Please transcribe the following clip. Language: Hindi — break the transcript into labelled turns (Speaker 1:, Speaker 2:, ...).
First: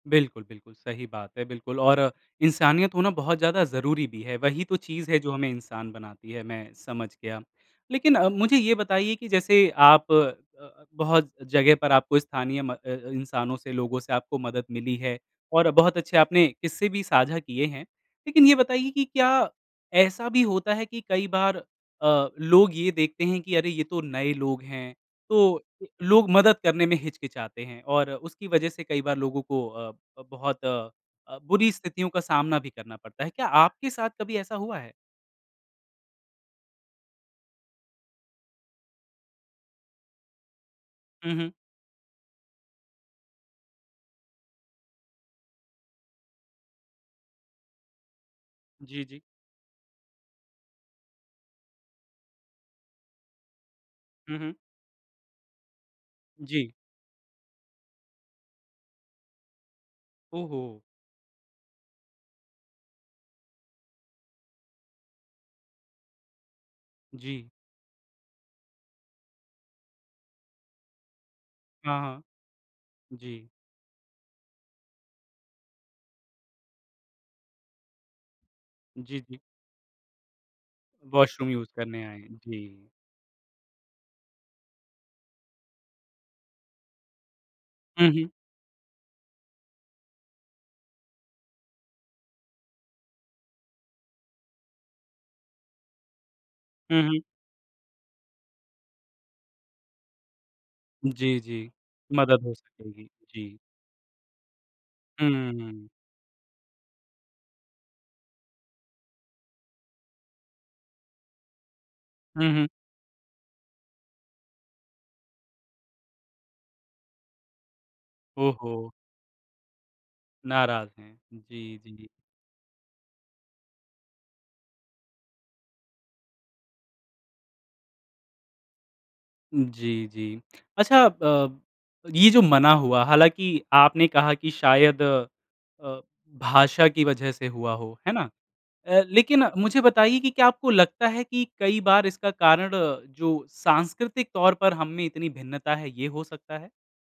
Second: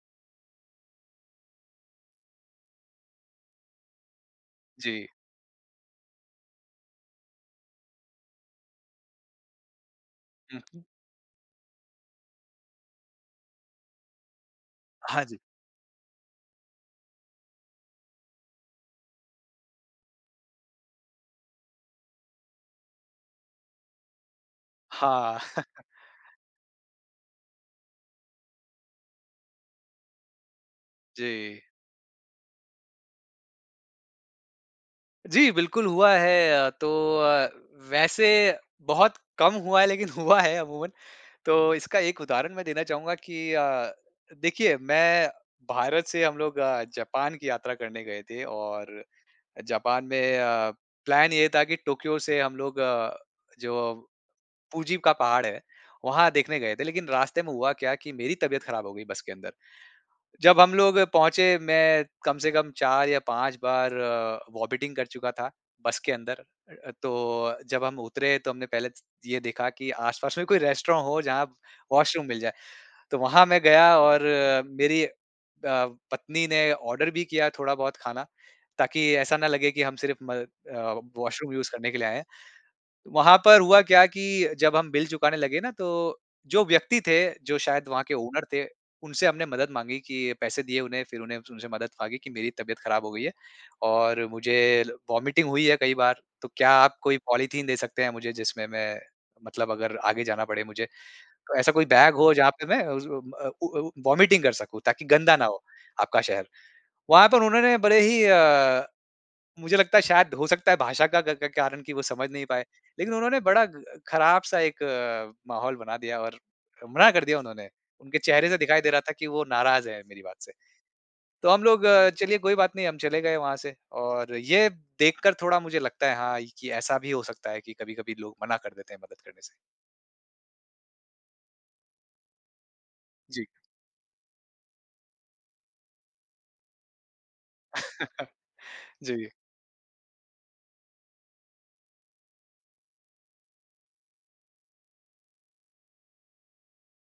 Speaker 1: बिल्कुल, बिल्कुल सही बात है बिल्कुल और इंसानियत होना बहुत ज़्यादा ज़रूरी भी है। वही तो
Speaker 2: जी।
Speaker 1: चीज़ है जो हमें इंसान बनाती है, मैं समझ गया। लेकिन अ, मुझे ये बताइए कि जैसे आप
Speaker 2: हुँ, हुँ।
Speaker 1: बहुत जगह पर आपको स्थानीय म अ अ, इंसानों से लोगों से आपको मदद मिली है
Speaker 2: हाँ जी।
Speaker 1: और बहुत अच्छे आपने किस्से भी साझा किए है। लेकिन ये बताइए कि क्या ऐसा भी होता है कि कई बार अ, लोग ये देखते हैं कि अरे, ये तो नए लोग हैं,
Speaker 2: हाँ।
Speaker 1: तो लोग मदद करने में हिचकिचाते हैं और उसकी वजह से कई बार लोगों को अ अ, बहुत अ अ,
Speaker 2: जी।
Speaker 1: बुरी स्थितियों का सामना भी करना पड़ता है। क्या आपके साथ कभी ऐसा हुआ है?
Speaker 2: जी, बिल्कुल हुआ है तो अ, वैसे बहुत कम हुआ है, लेकिन हुआ है अमूमन।
Speaker 1: हुँ, हुँ।
Speaker 2: तो इसका एक उदाहरण मैं देना चाहूँगा कि अ, देखिए मैं भारत से हम लोग जापान की यात्रा करने गए थे और
Speaker 1: जी, जी।
Speaker 2: जापान में अ, प्लान ये था कि टोक्यो से हम लोग अ, जो
Speaker 1: हुँ, हुँ।
Speaker 2: पूजी का पहाड़ है, वहाँ देखने
Speaker 1: जी।
Speaker 2: गए थे लेकिन रास्ते में हुआ क्या कि मेरी तबियत खराब हो गई बस के अंदर। जब हम
Speaker 1: ओहो!
Speaker 2: लोग पहुँचे मैं कम से कम 4 या 5 बार वोमिटिंग कर चुका था, बस के अंदर
Speaker 1: जी।
Speaker 2: तो जब हम उतरे तो हमने पहले ये देखा कि आस-पास में कोई रेस्टोरेंट हो, जहाँ
Speaker 1: हाँ, हाँ।
Speaker 2: वॉशरूम मिल जाए। तो वहाँ
Speaker 1: जी।
Speaker 2: मैं गया और मेरी अ, पत्नी ने ऑर्डर भी किया थोड़ा बहुत खाना ताकि
Speaker 1: जी,
Speaker 2: ऐसा
Speaker 1: जी।
Speaker 2: ना लगे कि हम सिर्फ म अ,
Speaker 1: वॉशरूम
Speaker 2: वॉशरूम
Speaker 1: यूज़
Speaker 2: यूज करने के
Speaker 1: करने
Speaker 2: लिए आए
Speaker 1: आए
Speaker 2: हैं।
Speaker 1: जी।
Speaker 2: वहाँ पर हुआ क्या कि जब हम बिल चुकाने लगे ना तो जो व्यक्ति थे जो शायद वहाँ
Speaker 1: हुँ,
Speaker 2: के
Speaker 1: हुँ।
Speaker 2: ओनर थे। उनसे हमने मदद माँगी कि पैसे दिए उन्हें फिर उन्हें उनसे मदद माँगी कि मेरी तबियत खराब हो गई है। और मुझे वोमिटिंग हुई है कई बार, तो क्या आप
Speaker 1: हुँ,
Speaker 2: कोई
Speaker 1: हुँ।
Speaker 2: पॉलीथीन दे सकते हैं मुझे जिसमें मैं मतलब अगर आगे जाना पड़े मुझे
Speaker 1: जी,
Speaker 2: तो
Speaker 1: जी,
Speaker 2: ऐसा कोई बैग हो
Speaker 1: मदद
Speaker 2: जहाँ
Speaker 1: हो
Speaker 2: पे मैं
Speaker 1: सकेगी।
Speaker 2: उज़ उम, अ,
Speaker 1: जी।
Speaker 2: उ अ, उ वोमिटिंग कर सकूँ ताकि गंदा ना हो
Speaker 1: हुँ।
Speaker 2: आपका शहर। वहाँ पर उन्होंने बड़े ही अ, मुझे लगता है शायद हो सकता है भाषा का क क कारण की वो समझ नहीं
Speaker 1: हुँ,
Speaker 2: पाए।
Speaker 1: हुँ।
Speaker 2: लेकिन उन्होंने बड़ा खराब सा एक माहौल बना दिया और मना कर दिया उन्होंने, उनके चेहरे से दिखाई दे
Speaker 1: ओहो!
Speaker 2: रहा था कि वो नाराज़ है मेरी बात से।
Speaker 1: नाराज़ हैं।
Speaker 2: तो हम
Speaker 1: जी,
Speaker 2: लोग
Speaker 1: जी।
Speaker 2: चलिए कोई बात नहीं हम चले गए वहाँ से और ये देख कर थोड़ा मुझे लगता है हाँ, कि ऐसा भी हो सकता है कि कभी-कभी लोग मना कर देते हैं मदद करने से।
Speaker 1: जी, जी। अच्छा अ, ये जो मना हुआ
Speaker 2: जी।
Speaker 1: हालाँकि आपने कहा की शायद अ, भाषा की वजह से हुआ हो, है ना? अ,
Speaker 2: जी।
Speaker 1: लेकिन मुझे बताइए की क्या आपको लगता है कि कई बार इसका कारण जो सांस्कृतिक तौर पर हममें इतनी भिन्नता है ये हो सकता है?